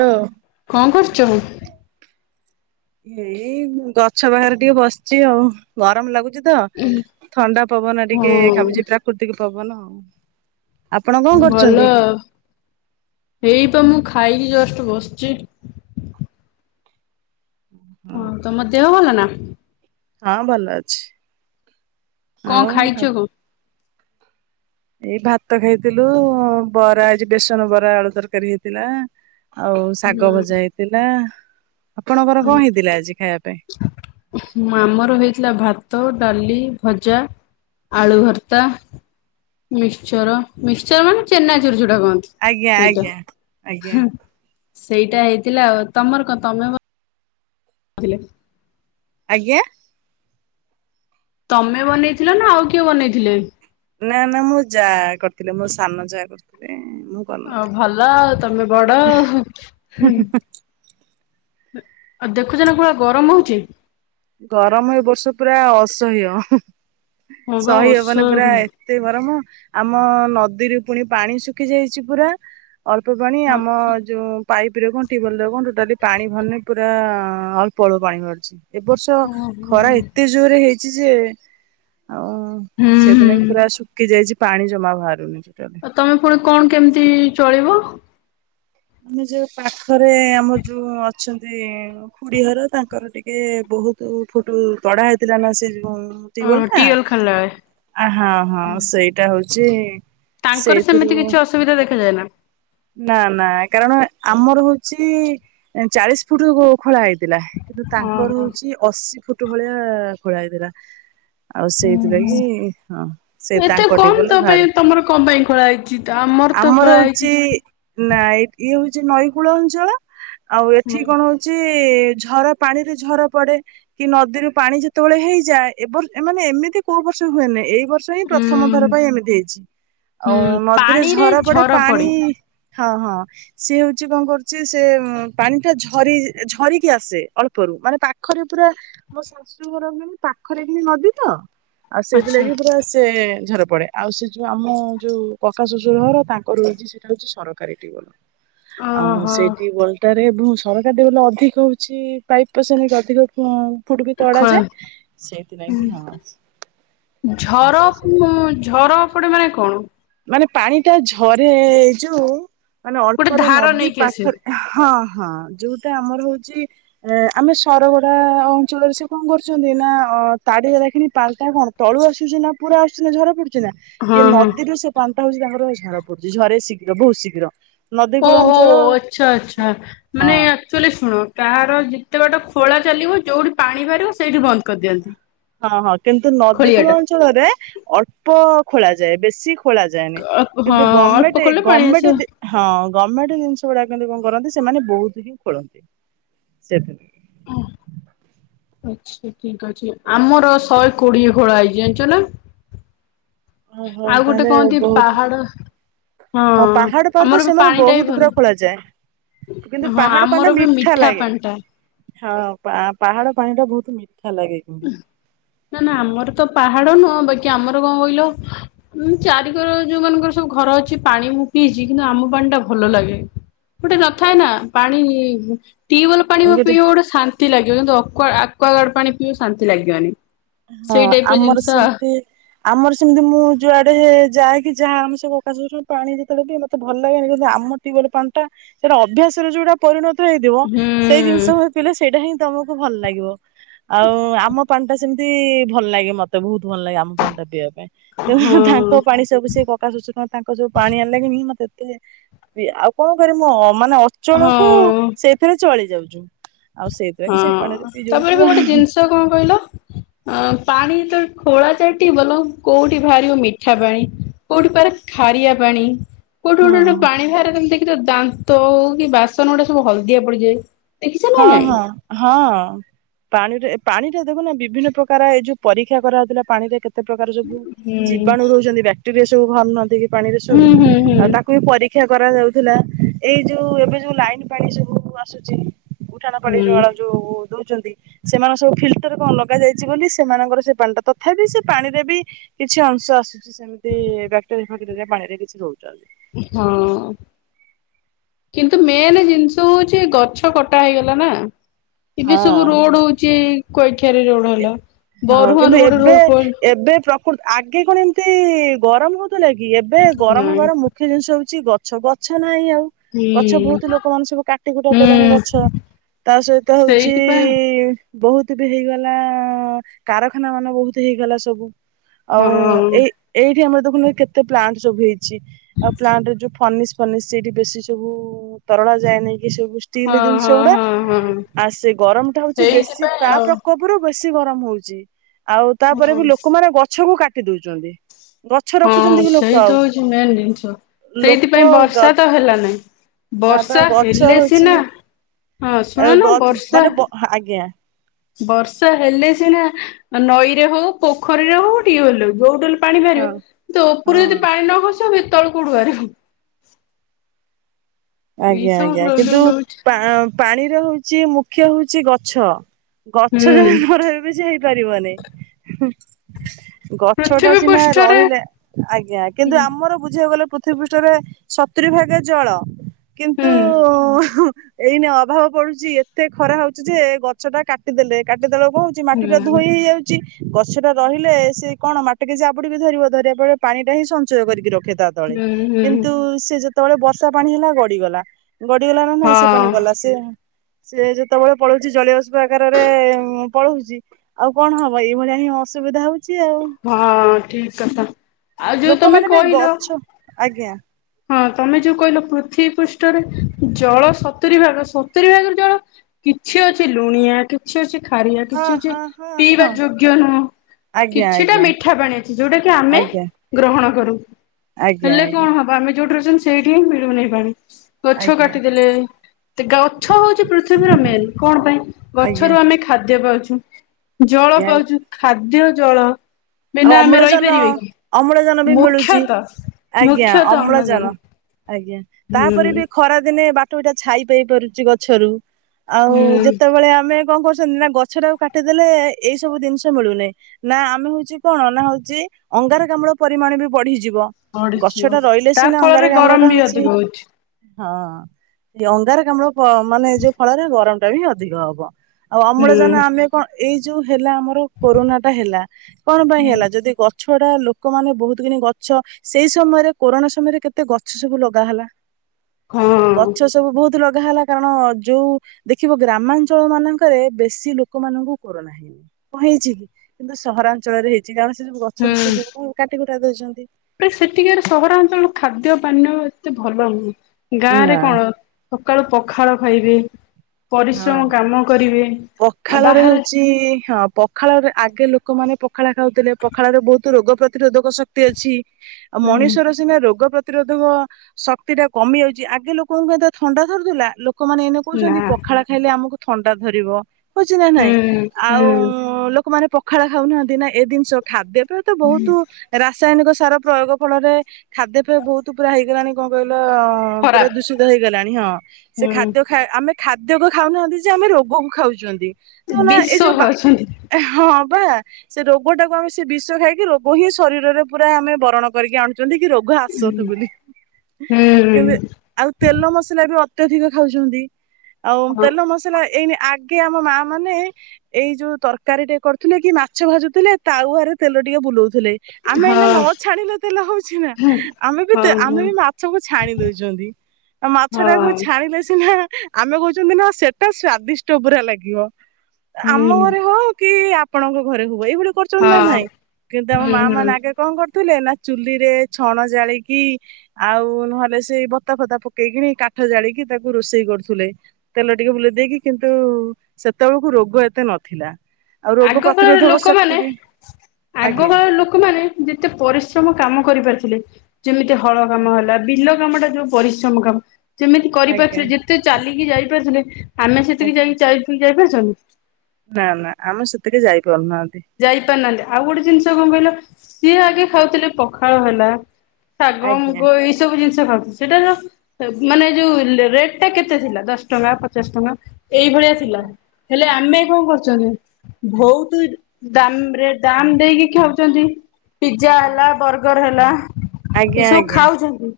Hello. କଣ କରୁଚୁ? ଏଇ ଗଛ ବାହାରେ ଟିକେ ବସିଛି ଆଉ ଗରମ ଲାଗୁଛି ତ ଥଣ୍ଡା ପବନ ଟିକେ ହଁ ଖାଉଛି, ପ୍ରାକୃତିକ ପବନ ଆଉ ଆପଣ କଣ ଭଲ କରୁଛନ୍ତି? ଆ, ହେଇପ ମୁଁ ଖ ଖାଇକି ଜଷ୍ଟ ବସିଛି। ହଁ ତମ ଦେହ ଭଲ ନା ହଁ ଭଲ ଅଛି। କଣ ଆଉ ଖାଇଛ କଣ? ଏଇ ଭାତ ଖାଇଥିଲୁ, ବରା ଏଜି ବେସନ ବରା ଆଳୁ ତରକାରୀ ହେଇଥିଲା। ଆଉ ଶାଗ ଭଜା ହେଇଥିଲା। ଆପଣଙ୍କର ହ କଣ ହେଇଥିଲା ଆଜି ଖାଇବା ପାଇଁ? ଆମର ହେଇଥିଲା, ଭାତ ଭାତ, ଡାଲି, ଭଜା, ଆଳୁ ଭର୍ତ୍ତା ମିଶ୍ଚର, ମିଶ୍ଚର ମାନେ ଚେନାଚୁର ଯଉଟା ସେଟା ଗନ୍ଥ ଆଜ୍ଞା ସେଇଟା ଆଜ୍ଞା ଆଜ୍ଞା [unintelligible] ସେଇଟା ହେଇଥିଲା ଆଉ ତମର କଣ ତମ ଆଭିଲେ ଆଜ୍ଞା। ତମେ ବନେଇଥିଲ ନା ଆଉ କିଏ ବନେଇଥିଲେ? ନା ନା ମୁଁ ଯା କରିଥିଲି ମୋ ସାନ ଯା କରିଥିଲେ। ମୁଁ ହଁ କରିନଥିଲି। ଭଲ ଆଉ ତମେ ବଡ ଆଉ ହୁଁ। ଆଉ ଦେଖୁଛ ନା କଉ ଭଳିଆ ଗରମ ହଉଚି ଗରମ ଏ ବର୍ଷ ପୁରା ଅସହ୍ୟ ହୁଁ ହଁ ବା ସହି ହବନି ଅସହ୍ୟ ପୂରା ଏତେ ଗରମ। ଆମ ନଦୀରେ ପୁଣି ପାଣି ଶୁଖି ଯାଇଚି ପୂରା ଅଳ୍ପ ପାଣି ଆମ ଗରମ। ଯଉ ପାଇପ ରେ କଣ ଟ୍ୟୁବଲ କଣ ଟୋଟାଲ ପାଣି ଭନେ ପୁରା ଅଳ୍ପ ଅଳ୍ପ ପାଣି ବାହାରୁଚି ଏବର୍ଷ ହୁଁ ଖରା ହୁଁ। ଏତେ ଜୋରରେ ହେଇଚି ଯେ ଆଉ ହୁଁ ସେଦିନ କି ହୁଁ ପୁରା ଶୁଖି ଯାଇଚି ପାଣି ଜମା ବାହାରୁନି। ଟୋଟାଲି। ଆଉ ତମେ ପୁଣି କଣ କେମିତି ଚଳିବ? ଆାନେ ଯୋଉ ପାଖରେ ଆମର ଯୋଉ ଅଛନ୍ତି ଖୁଡି ଘର ତାଙ୍କର ଟିକେ ଗୁଗୁ ଫୁଟୁ ଗଢା ହେଇଥିଲା ନା ସେ ମୁ ଓ ତିଓଲ ଟା ଟିଏଲ ଖେଳିଲା ବେଳେ ଆଁ ହଁ ହଁ ସେଇଟା ହଉଚି ତାଙ୍କର ସେମିତି କିଛି ଅସୁବିଧା ଦେଖାଯାଏ ନା ନା କାରଣ ଆମର ହଉଚି ଚାଳିଶ ଫୁଟ ଖୋଳା ହେ ଥିଲା କିନ୍ତୁ ତାଙ୍କର ଓହୋ। ହଉଛି ଅଶୀ ଫୁଟ ଭଳିଆ ଖୋଳା ହେଇଥିଲା। ଆଉ ସେଇଥିପାଇ କି ହଁ ସେ ଏତେ ତାଙ୍କ କମ ଟିଓଲ ତୋ ପାଇଁ ଭାରେ। ତମର କଣ ପାଇଁ ଖୋଳା ହେଇଛି ତ ଆମର ଖୋଳା ହେଇଛି। ହଉଚି ନା ଇଏ ହଉଛି ନଈକୂଳ ଅଞ୍ଚଳ ଆଉ ଏଠି ହୁଁ। କଣ ହଉଚି ତି ଝରା ପାଣି ରେ ଝର ପଡେ କି ନଦୀରୁ ପାଣି ଯେତେବେଳେ ହେଇଯାଏ ଏ ବର ମାନେ ଏମିତି କଉ ବର୍ଷ ହୁଏନି। ଏ ବର୍ଷ ହିଁ ପ୍ରଥମ ଉଁ ଥର ପାଇଁ ଏମିତି ହେଇଚି ହୁଁ ଆଉ ନଦୀରେ ପାଣିରେ ଝରା ପଡେ ଝର ପାଣି ହଁ ହଁ ସିଏ ହଉଚି ଙ୍କ କରୁଚି ସେ ପାଣି ଟା ଝରି ଝରିକି ଆସେ ଅଳ୍ପ ମାନେ ପାଖରେ ପୁରା ମୋ ଶାଶୁ ଘର ମାନେ ପାଖରେ କି ନଦୀ ତ। ଆଉ ଆଚ୍ଛା। ସେଇଥିଲାଗି ପୁରା ସେ ପଡେ ଆଉ ସେ ଯୋଉ ଆମ ଯୋଉ ପକା ଶ୍ୱଶୁର ଘର ତାଙ୍କ ରହିଛି ସେଇଟା ହଉଛି ସରକାରୀ ଟିିଓଲ। ଆଉ ଓହୋ ସେଇ ଟିଓଲା ଟା ହଁ ସରକାର ଯାଉଟା ଅଧିକ ହଉଚି ପାଇପ ପୋସାନିକା ଅଧିକ କଣ ଫୁଟ୍ ବି ତଡ଼ା ଖୋ ଯାଏ ସେଇଥିପାଇଁ କି ହଁ। ଝର ତାଙ୍କର ସେଇଥି ଉଁ ଝର ପଡି ମାନେ କଣ? ମାନେ ପାଣି ଟା ଝରେ ଏଇ ଯୋଉ ମାନେ ଗୋଟେ ଅଳ୍ପରେ ଧାର ନଦୀ ନେଇକି ଆସେ ପାଖରେ ହଁ। ହଁ ଯୋଉଟା ଆମର ହଉଚି ଆମେ ସରଗଡା ଅଞ୍ଚଳରେ ସେ କଣ କରୁଚନ୍ତି ନା ହ ତାଡିହେରାଖିନୀ ପାଲଟା କଣ ତଳୁ ଆସୁଛି ନା ପୁରା ଆସୁଚି ନା ଝର କିନା ଇଏ ହଁ ହଁ। ନଦୀରୁ ସେ ପାଣିଟା ହଉଚି ତାଙ୍କର ଝାର ପଡୁଛି ଝରେ ଶୀଘ୍ର ବହୁତ ଶୀଘ୍ର। ନଦୀ କୂଳ ଓହୋ ଅଞ୍ଚଳ ଆଛା ଆଛା ହଁ ମାନେ ଆକ୍ଚୁଲି ଶୁଣ କାହାର ଯେତେ ବାଟ ଖୋଳା ଚାଲିବ ଯୋଉଠି ପାଣି ବାହାରିବ ସେଇଟି ବନ୍ଦ କରିଦିଅନ୍ତି। ହଁ ହଁ କିନ୍ତୁ ନଦୀ ଖୋଳିଆ କୂଳ ଟା ଅଞ୍ଚଳରେ ଅଳ୍ପ ଖୋଳା ଯାଏ ବେଶୀ ଖୋଳା ଯାଏନି ହଁ କିନ୍ତୁ ଅଳ୍ପ ଗମେଣ୍ଟ ଖୋଳିଲେ ପାଣି ଆସିବ। ଗମେଣ୍ଟ ହଁ ଗମେଣ୍ଟ ଜିନିଷ ଗୋଡାକ କରନ୍ତି ସେମାନେ ବହୁତ ହିଁ ଖୋଳନ୍ତି। ଆଛା ଠିକ୍ ଅଛି ଆମର ଶହେ କୋଡିଏ ଖୋଳ ହେଇଚି ଜାଣିଚ ନା ଓହୋ ଆଉ ଗୋଟେ ତାହେଲେ କହନ୍ତି ବହୁତ ପାହାଡ ହଁ ପାହାଡଉପରେ ଆମର ତ ବି ସେମାନେ ପାଣି ଟା ବି ବହୁତ ଭଲ। ପୁରା ଖୋଳାଯାଏ। କିନ୍ତୁ ହଁ ପାହାଡ ପାଣି ଟା ଆମର ବି ମିଠା ଲାଗେ ପାଣିଟା ହଁ ପା ପାହାଡ ପାଣିଟା ନା ନା ଆମର ତ ପାହାଡ ନୁହଁ ବାକି ଆମର କଣ କହିଲ ଉଁ ଚାରିକର ଯୋଉ ମାନଙ୍କର ସବୁ ଘର ଅଛି ପାଣି ମୁଁ ପିଇଛି କିନ୍ତୁ ଆମ ପାଣି ଟା ଭଲ ଲାଗେ। ଗୋଟେ ନଥାଏ ନା ପାଣି ଟ୍ୟୁବଲ୍ ପାଣି ପିଇବ ଗୋଟେ ଶାନ୍ତି ଲାଗିବ କିନ୍ତୁ ଅକୁଆ ଆକ୍ୱାଗାର୍ଡ ପାଣି ପିଇବ ଶାନ୍ତି ଲାଗିବନି। ହଁ ସେଇ ଟାଇପ ର ଆମର ଜିନିଷ ସେମିତି ଆମର ସେମିତି ମୁଁ ଯୁଆଡେ ଯାଏକି ଯାହା ଆମେ ସବୁ ଅକାଶୁର ପାଣି ଯେତେବେଳେ ପିଏ ମତେ ଭଲ ଲାଗେନି କିନ୍ତୁ ଆମ ଆମ ଟ୍ୟୁବଲ ପାଣାଟା ସେଇଟା ଅଭ୍ୟାସ ର ଯୋଉଟା ପରିଣତ ହେଇଥିବ ହୁଁ ସେଇ ଜିନିଷ ହିଁ ପିଲେ ସେଇଟା ହିଁ ତମକୁ ଭଲ ଲାଗିବ ଆଉ ଆମ ପାଣିଟା ସେ ସେମିତି ଭଲ ଲାଗେ ମତେ ବହୁତ ଭଲ ଲାଗେ ଆମ ପାଣି ଟା ପିଇବାକୁ। ହଁ ତାଙ୍କ ପାଣି ସବୁ ସେ କକା ଶଶୁର ତାଙ୍କ ଯୋଉ ପାଣି ଆଣିଲା ଗିଣି ମତେ ଆଉ କଣ କରିବି ମୁଁ ମାନେ ଅଚଳକୁ ହଁ। ସେଇଥିରେ ଚଳି ଯାଉଛୁ। ଆଉ ସେଇଥିରେ ହଁ ସେଇ ପାଣିରେ ପିଇ ଯାଉଛୁ ତାପରେ ବି ଆଉ ଗୋଟେ ଜିନିଷ କଣ କହିଲ। ଅ ପାଣି ଯେତେବେଳେ ଖୋଳାଯାଏ ଟିବଲ କୋଉଠି ବାହାରିବ ମିଠା ପାଣି କୋଉଠି ଭାରେ ଖାରିଆ ପାଣି। କୋଉଠି ଗୋଟେ ହଁ। ଗୋଟେ ପାଣି ବାହାରେ ତମେ ଦେଖିଚ ଦାନ୍ତ ହଉ କି ବାସନ ଗୁଡ଼ାକ ସବୁ ହଳଦିଆ ପଡ଼ିଯାଏ। ଦେଖିଚ ନା ହଁ ନାଇଁ। ହଁ ହଁ ପାଣିରେ ପାଣି ଟା ଦେଖୁନା ବିଭିନ୍ନ ପ୍ରକାର ଏ ଯୋଉ ପରୀକ୍ଷା କରାହେଉଥିଲା ପାଣିରେ କେ କେତେ ପ୍ରକାର ସବୁ ଜୀବାଣୁ ହୁଁ ରହୁଛନ୍ତି ବ୍ୟାକ୍ଟେରିଆ ସବୁ ଭାରୁନାହାନ୍ତି କି ପାଣିରେ ସବୁ ହୁଁ ହୁଁ ଆଉ ତାକୁ ବି ପରୀ କ୍ଷା କରାଯାଉଥିଲା ଏଇ ଯୋଉ ଏବେ ଯୋଉ ଲାଇନ୍ ପାଣି ସବୁ ଆସୁଚି। ଉଠାଣ ହୁଁ ପାଣିଜଳା ଯୋଉ ଦଉଛନ୍ତି ସେମାନେ ସବୁ ଫିଲ୍ଟର କଣ ଲଗା ଯାଇଚି ବୋଲି ସେମାନଙ୍କର ସେ ପାଣିଟା ତଥାପି ସେ ପାଣିରେ ବି କିଛି ଅଂଶ ଆସୁଚି ସେମିତି ବ୍ୟାକ୍ଟେରିଆ ଫେକ୍ଟେରିଆ ପାଣିରେ କିଛି ରହୁଛନ୍ତି। ହଁ। କିନ୍ତୁ ମେନ୍ ଜିନିଷ ହଉଚି ଗଛ କଟା ହେଇଗଲା ନା। ଇନେ ହଁ। ସବୁ ରୋଡ଼ ହଉଚି କ ଖାରି ରୋଡ଼ ହେଲା ହଁ କିନ୍ତୁ ବରୁଆରୁ ଗୋଟେ ଏବେ ରୋଡ଼ ପ ଏବେ ଆଗେ କଣ ଏମିତି ଗରମ ହଉଥିଲା କି ଏବେ ଗରମ ନାଇଁ ହବାର ମୁଖ୍ୟ ଜିନିଷ ହଉ କିଛି ଗଛ ଗଛ ନାହିଁ ଆଉ ଗଛ ହୁଁ ବହୁତ ଲୋକମାନେ ସବୁ କାଟି କୁଟା ଦେଲେଣି ହୁଁ। ଗଛ। ତା ସହିତ ହଉଚି ଇ ସେଇଥିପାଇଁ ଇ ବହୁତ ବି ହେଇଗଲା ଆ କାରଖାନା ମାନେ ବହୁତ ହେଇଗଲା ସବୁ। ଆଉ ହଁ ଏଇ ଏଇଠି ଆମର ଦେଖୁନ କେତେ ପ୍ଲାଣ୍ଟ ସବୁ ହେଇ ଆଉ ପ୍ଲାଣ୍ଟରେ ଯୋଉ ଫନିସ୍ ଫନିସ୍ ସେଇଠି ବେଶୀ ସବୁ ତରଳା ଯାଏ ନାଇଁ ଏ ସବୁ ଷ୍ଟିଲ ହଁ ଜିନିଷ ହଁ ଗୁଡ଼ା ହଁ ହଁ ଆ ସେ ଗରମ ଟା ହଉଚି ବେଶୀ ସେଇଥିପାଇଁ ତା ଆଉ ପ୍ରକ ବେଶୀ ଗରମ ହଉଚି ଆଉ ତାପରେ ହୁଁ ବି ଲୋକମାନେ ଗଛକୁ କାଟି ଦଉଚନ୍ତି। ହଁ ସେଇ ତ ହଉଚି ମେନ୍ ଜିନିଷ। ଲୋକ ସେଇଥିପାଇଁ ଗ ବର୍ଷା ତ ହେଲା ନାଇଁ। ନା ବା ବର୍ଷା ଗଛ ହେଲେ ହଉଛି ସିନା ହଁ ଶୁଣ ନା ବର୍ଷା ୟା ବର୍ଷା ହେଲେ ସିନା ନଈରେ ହଉ ପୋଖରୀରେ ହଉ ଟିୱଲ ହେଉ ଯୋଉଠି ହେ ପାଣି ହଁ ବାହାରିବ ତ ଉପରୁ ହଁ। ଯଦି ପାଣି ନ ଖସିବ ତଳୁ କୋଉଠୁ ବାହାରିବ। ଏଇ ଆଜ୍ଞା ସବୁ ଆଜ୍ଞା ପ୍ରୋବ୍ଲେମ କିନ୍ତୁ ରହୁଛି। କା ପାଣିରେ ହଉଚି ମୁଖ୍ୟ ହଉଚି ଗଛ ଗଛ ହୁଁ ଯାହା ରହିବ ସେ ହେଇପା ପାରିବନି। ଗଛ ଟା ପୃଥିବୀ ସିନା ପୃଷ୍ଠରେ ରହିଲେ ଆଜ୍ଞା କିନ୍ତୁ ହୁଁ ଆମର ବୁଝିବାକୁ ଗଲେ ପୃଥିବୀ ପୃଷ୍ଠରେ ସତୁରି ଭାଗା ଜଳ କିନ୍ତୁ ହୁଁ ଉ ଉ ଏଇନା ଅଭାବ ପଡ଼ୁଚି ଏତେ ଖରା ହଉଚି ଯେ ଗଛ ଟା କାଟିଦେଲେ କା ମାଟିଟା କଣ ହଉଚି ମାଟି ଟା ହୁଁ ଧୋଇ ହେଇଯାଉଚି ଗଛ ଟା ରହିଲେ ସେ କଣ ମାଟିକି ଯାବୁଡ଼ିକି ଧରିବ ଧରିବା ପରେ ପାଣି ଟା ହିଁ ସଞ୍ଚୟ କରିକି ରଖେ ତା ତଳେ ହୁଁ। ହୁଁ। କିନ୍ତୁ ସେ ଯେ ତଳେ ବର୍ଷା ପାଣି ହେଲା ଗଡ଼ିଗଲା ଗଡ଼ିଗଲା ନା ନାଇଁ ସେ ପାଣି ହଁ ଗଲା ସେ ସେ ଯେତେବେଳେ ପଳଉଛି ଜଳୀୟବାଷ୍ପ ଆକାରରେ ପଳଉଛି ଆଉ କଣ ହବ ଏଇଭଳିଆ ଅସୁବିଧା ହଉ ହଁ ଠିକ କଥା ଆଉ ଯଉ ତମେ ଲୋକମାନେ ବି କହିଲ ଗଛ ଆଜ୍ଞା ହଁ ତମେ ଯୋଉ କହିଲ ପୃଥିବୀ ପୃଷ୍ଠରେ ଜଳ ସତୁରି ଭାଗ ସତୁରି ଭାଗରେ ଜଳ କିଛି ଅଛି ଲୁଣିଆ କିଛି ଅଛି ଖାରିଆ ହଁ କିଛି ଅଛି ହଁ ହଁ ପିଇବା ହଁ ଯୋଗ୍ୟ ନୁହଁ। ଆଜ୍ଞା କିଛିଟା ଆଜ୍ଞା ମିଠା ପାଣି ଅଛି ଯୋଉଟା କି ଆମେ ଆଜ୍ଞା ଗ୍ରହଣ କରୁ। ଆଜ୍ଞା ହେଲେ ଆଜ୍ଞା କଣ ହବ ଆମେ ଯୋଉଠି ଅଛନ୍ତି ସେଇଠି ହିଁ ମିଳୁ ନାହିଁ ପାଣି ଗଛ ଆଜ୍ଞା କାଟିଦେଲେ ଗଛ ହଉଛି ପୃଥିବୀର ମେନ୍ କଣ ପାଇଁ ଆଜ୍ଞା ଗଛରୁ ଆମେ ଖାଦ୍ୟ ପାଉଛୁ। ଜଳ ଆଜ୍ଞା ପାଉଛୁ ଖାଦ୍ୟ ଜଳ। ଆଉ ବିନା ଆମେ ଅମ୍ଳଜାନ ରହିପାରିବେ କି ଅମ୍ଳଜାନ ବି ମିଳୁଛି ମୁଖ୍ୟତଃ ଆଜ୍ଞା ଅମ୍ଳଜାନ। ଆଜ୍ଞା ତାପରେ ହୁଁ ବି ଖରା ଦିନେ ବାଟ ବିଟା ଛାଇ ପାଇପାରୁଛି ଗଛରୁ ଆଉ ହୁଁ ଯେତେବେଳେ ଆମେ କଣ କରୁଛନ୍ତି ନା ଗଛ ଟାକୁ କାଟିଦେଲେ ଏଇ ସବୁ ଜିନିଷ ମିଳୁନାହିଁ ନା ଆମେ ହଉଚି କଣ ନା ହଉଛି ଅଙ୍ଗାରକାମ୍ଳ ପରିମାଣ ବି ବଢିଯିବ ଗଛ ପଡିଯିବ ଟା ରହିଲେ ତା ସିନା ଫଳରେ ଅଙ୍ଗାରକାମ୍ଲ ଗରମ ଟା ବି ହଉଛି ଅଧିକ ହଁ ଅଙ୍ଗାର ଆମ ମାନେ ଏଇ ଯୋଉ ଫଳରେ ଗରମ ଟା ବି ଅଧିକ ହବ ଆଉ ହୁଁ ଅମ୍ଳଯାନ ଆମେ କଣ ଏଇ ଯୋଉ ହେଲା ଆମର କରୋନା ଟା ହେଲା କଣ ପାଇଁ ହୁଁ ହେଲା ଯଦି ଗ ଗଛଡା ଲୋକମାନେ ବହୁତ କି ଗଛ ସେଇ ସମୟରେ କୋରୋନା ସମୟରେ କେତେ ଗଛ ସବୁ ଲଗା ହେଲା। ଗଛ ହଁ ସବୁ ବହୁତ ଲଗା ହେଲା କାରଣ ଯୋଉ ଦେଖିବ ଗ୍ରାମାଞ୍ଚଳ ମାନଙ୍କରେ ବେଶୀ ଲୋକମାନଙ୍କୁ କରୋନା ହେଇନି। କଣ ହେଇଛି କି? କିନ୍ତୁ ସହରାଞ୍ଚଳରେ ହେଇଛି କାରଣ ସେ ସବୁ ଗଛ ବୁଛ ହୁଁ ସବୁ କୁ କାଟି କୁଟା ଦଉଛନ୍ତି। ସେଠିକାର ସହରାଞ୍ଚଳ ଖାଦ୍ୟ ପାନୀୟ ଏତେ ଭଲ ନୁହେଁ ଗାଁ ରେ ନା କଣ ସକାଳୁ ପଖାଳ ଖାଇବେ ହଁ ପରିଶ୍ରମ କାମ କରିବେ। ଆଉ ପଖାଳରେ ବାହାରେ ହଉଛି ହଁ ପଖାଳରେ ଆଗେ ଲୋକମାନେ ପ ପଖାଳ ଖାଉଥିଲେ ପଖାଳ ର ବହୁତ ରୋଗ ପ୍ରତିରୋଧକ ଶକ୍ତି ଅଛି ଆଉ ହୁଁ ମଣିଷର ସିନା ରୋଗ ପ୍ରତି ପ୍ରତିରୋଧକ ଶକ୍ତି ଟା କମି ଯାଉଛି ଆଗେ ଲୋକଙ୍କୁ କ ଥଣ୍ଡା ଧରୁଥିଲା ଲୋକମାନେ ଏନେ ନା କହୁଛନ୍ତି ପଖାଳ ଖାଇଲେ ଆମକୁ ଥଣ୍ଡା ଧରିବ ହଉଛି ନା ହୁଁ ନାଇଁ ଆଉ ହୁଁ ଲୋକମାନେ ପ ପଖାଳ ଖାଉନାହାନ୍ତି ନା ଏ ଜିନିଷ ଖାଦ୍ୟ ପେୟ ତ ବହୁତ ରାସାୟନିକ ସାର ପ୍ରୟୋଗ ଫଳରେ ଖାଦ୍ୟ ପେୟ ବହୁତ ପୁରା ହେଇଗଲାଣି କଣ କହିଲୁ ପୁରା ଖରାପ ଦୂଷିତ ହେଇଗଲାଣି ହଁ ସେ ହୁଁ ଖାଦ୍ୟ ଖା ଆମେ ଖାଦ୍ୟ କୁ ଖାଉନାହାନ୍ତି ଯେ ଆମେ ରୋଗକୁ ଖାଉଛନ୍ତି ଦେଖୁନ ବିଷ ଏଯୋଉ ବା ଖାଉଛନ୍ତି ହଁ ସେ ରୋଗ ଟାକୁ ଆମେ ସେ ବିଷ ଖାଇକି ରୋଗ ହିଁ ଶରୀରରେ ପୁରା ଆମେ ବରଣ କରିକି ଆଣୁଛୁ ଛନ୍ତି କି ରୋଗ ଆସତୁ ବୋଲି ହୁଁ କିନ୍ତୁ ଆଉ ତେଲ ମସଲା ବି ଅତ୍ୟଧିକ ଖାଉଛନ୍ତି ଆଉ ହଁ ତେଲ ମସଲା ଏଇନେ ଆଗେ ଆମ ମା ମାନେ ଏଇ ଯୋଉ ତରକାରୀ ଟେ କରୁଥିଲେ କି ମାଛ ଭାଜୁଥିଲେ ତାଉଆରେ ତେଲ ଟିକେ ବୁଲଉ ଆମେ ଏ ନ ହଁ ଛାଣିଲେ ତେଲେ ହଉଛି ନା ଆମେ ବି ହଁ ହଁ ଆମେ ହୁଁ ବି ମାଛକୁ ଛାଣି ଦଉଛନ୍ତି। ଆଉ ମାଛ ଟାକୁ ହଁ ଛାଣିଲେ ସିନା ହା ଆମେ କହୁଛନ୍ତି ନା ସେଟା ସ୍ଵାଦିଷ୍ଟ ପୁରା ଲାଗିବ ଆମ ହୁଁ ଘରେ ହଉ କି ଆ ଆପଣଙ୍କ ଘରେ ହଉ ଏଇଭଳି କରୁଛନ୍ତି ନା ନହିଁ କିନ୍ତୁ ଆମ ମା ହୁଁ ମାନେ ଆଗେ କଣ କର କଥିଲେ ନା ଚୁଲି ରେ ଛଣ ଜାଳିକି ଆଉ ନହେଲେ ସେଇ ବତା ଫତା ପକେଇକିରି କା କାଠ ଜାଳିକି ତାକୁ ରୋଷେଇ କରୁ ତେଲ ଟିକେ ବୁଲେଇ ଦେଇକି କିନ୍ତୁ ସେତେବେଳକୁ ରୋଗ ଏତେ ନଥିଲା। ଆଉ ରୋଗ ଆଗ କାଳରେ ପ୍ରତିରୋଧକ ଶକ୍ତି ଲୋକମାନେ ବି ଆଜ୍ଞା ଆଗକାଳ ଲୋକମାନେ ଯେତେ ପରିଶ୍ରମ କାମ କରିପାର ଥିଲେ ଯେମିତି ହଳ କାମ ହେଲା ବିଲ କାମ ଟା ଯୋଉ ପରିଶ୍ରମ କାମ ଯେମିତି ଆଜ୍ଞା କରିପାରୁଥିଲେ ଯେତେ ଚାଲିକି ଯାଇପାରୁଥିଲେ ଆମେ ସେତିକି ଆଜ୍ଞା। ଯାଇକିି ଯାଇପାରୁଛନ୍ତି। ନା ନା ଆର ସେଥିକି ଯାଇ ଯାଇପାରୁନାହାନ୍ତି ଆଉ ଗୋଟେ ଜିନିଷ କଣ କହିଲ ସିଏ ଆଗେ ଖାଉଥିଲେ ପଖାଳ ହେଲା ଶାଗ ଆଜ୍ଞା ମୁଗ ଏଇ ସବୁ ଜିନିଷ ଖାଉ ସେଟା ଯ ମାନେ ଯୋଉ ରେଟ ଟା କେତେ ଥିଲା ଦଶ ଟଙ୍କା ପଚାଶ ଟଙ୍କା ଏଇଭଳିଆସିଲା ଆଜ୍ଞା। ହେଲେ ଆମେ ଆଜ୍ଞା କଣ କରୁଛନ୍ତି ବହୁତ ଦାମ ରେ ଦାମ ଦେଇକି ଖାଉଛନ୍ତି ପିଜା ଆଜ୍ଞା ହେଲା ବର୍ଗର ହେଲା। ଆଜ୍ଞା ଏସବୁ ଆଜ୍ଞା ଖାଉଛନ୍ତି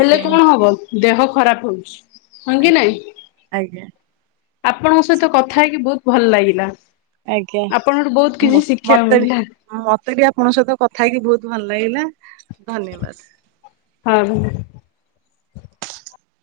ହେଲେ କଣ ହବ ଦେହ ଖରାପ ହଉଛି। ହ କି ଆଜ୍ଞା। ନାଇଁ ଆଜ୍ଞା ଆପଣଙ୍କ ସହିତ କଥା ହେଇକି ବହୁତ ଭଲ ଲାଗିଲା। ଆଗ ଆପଣଙ୍କଠୁ ବହୁତ ଆ୍ କିଛି ଶିଖିବାକୁ ମତେ ବି ମତେ ବି ଆପଣଙ୍କ ସହିତ କଥା ହେଇକି ବହୁତ ଭଲ ଲାଗିଲା ଧନ୍ୟବାଦ। ହଁ।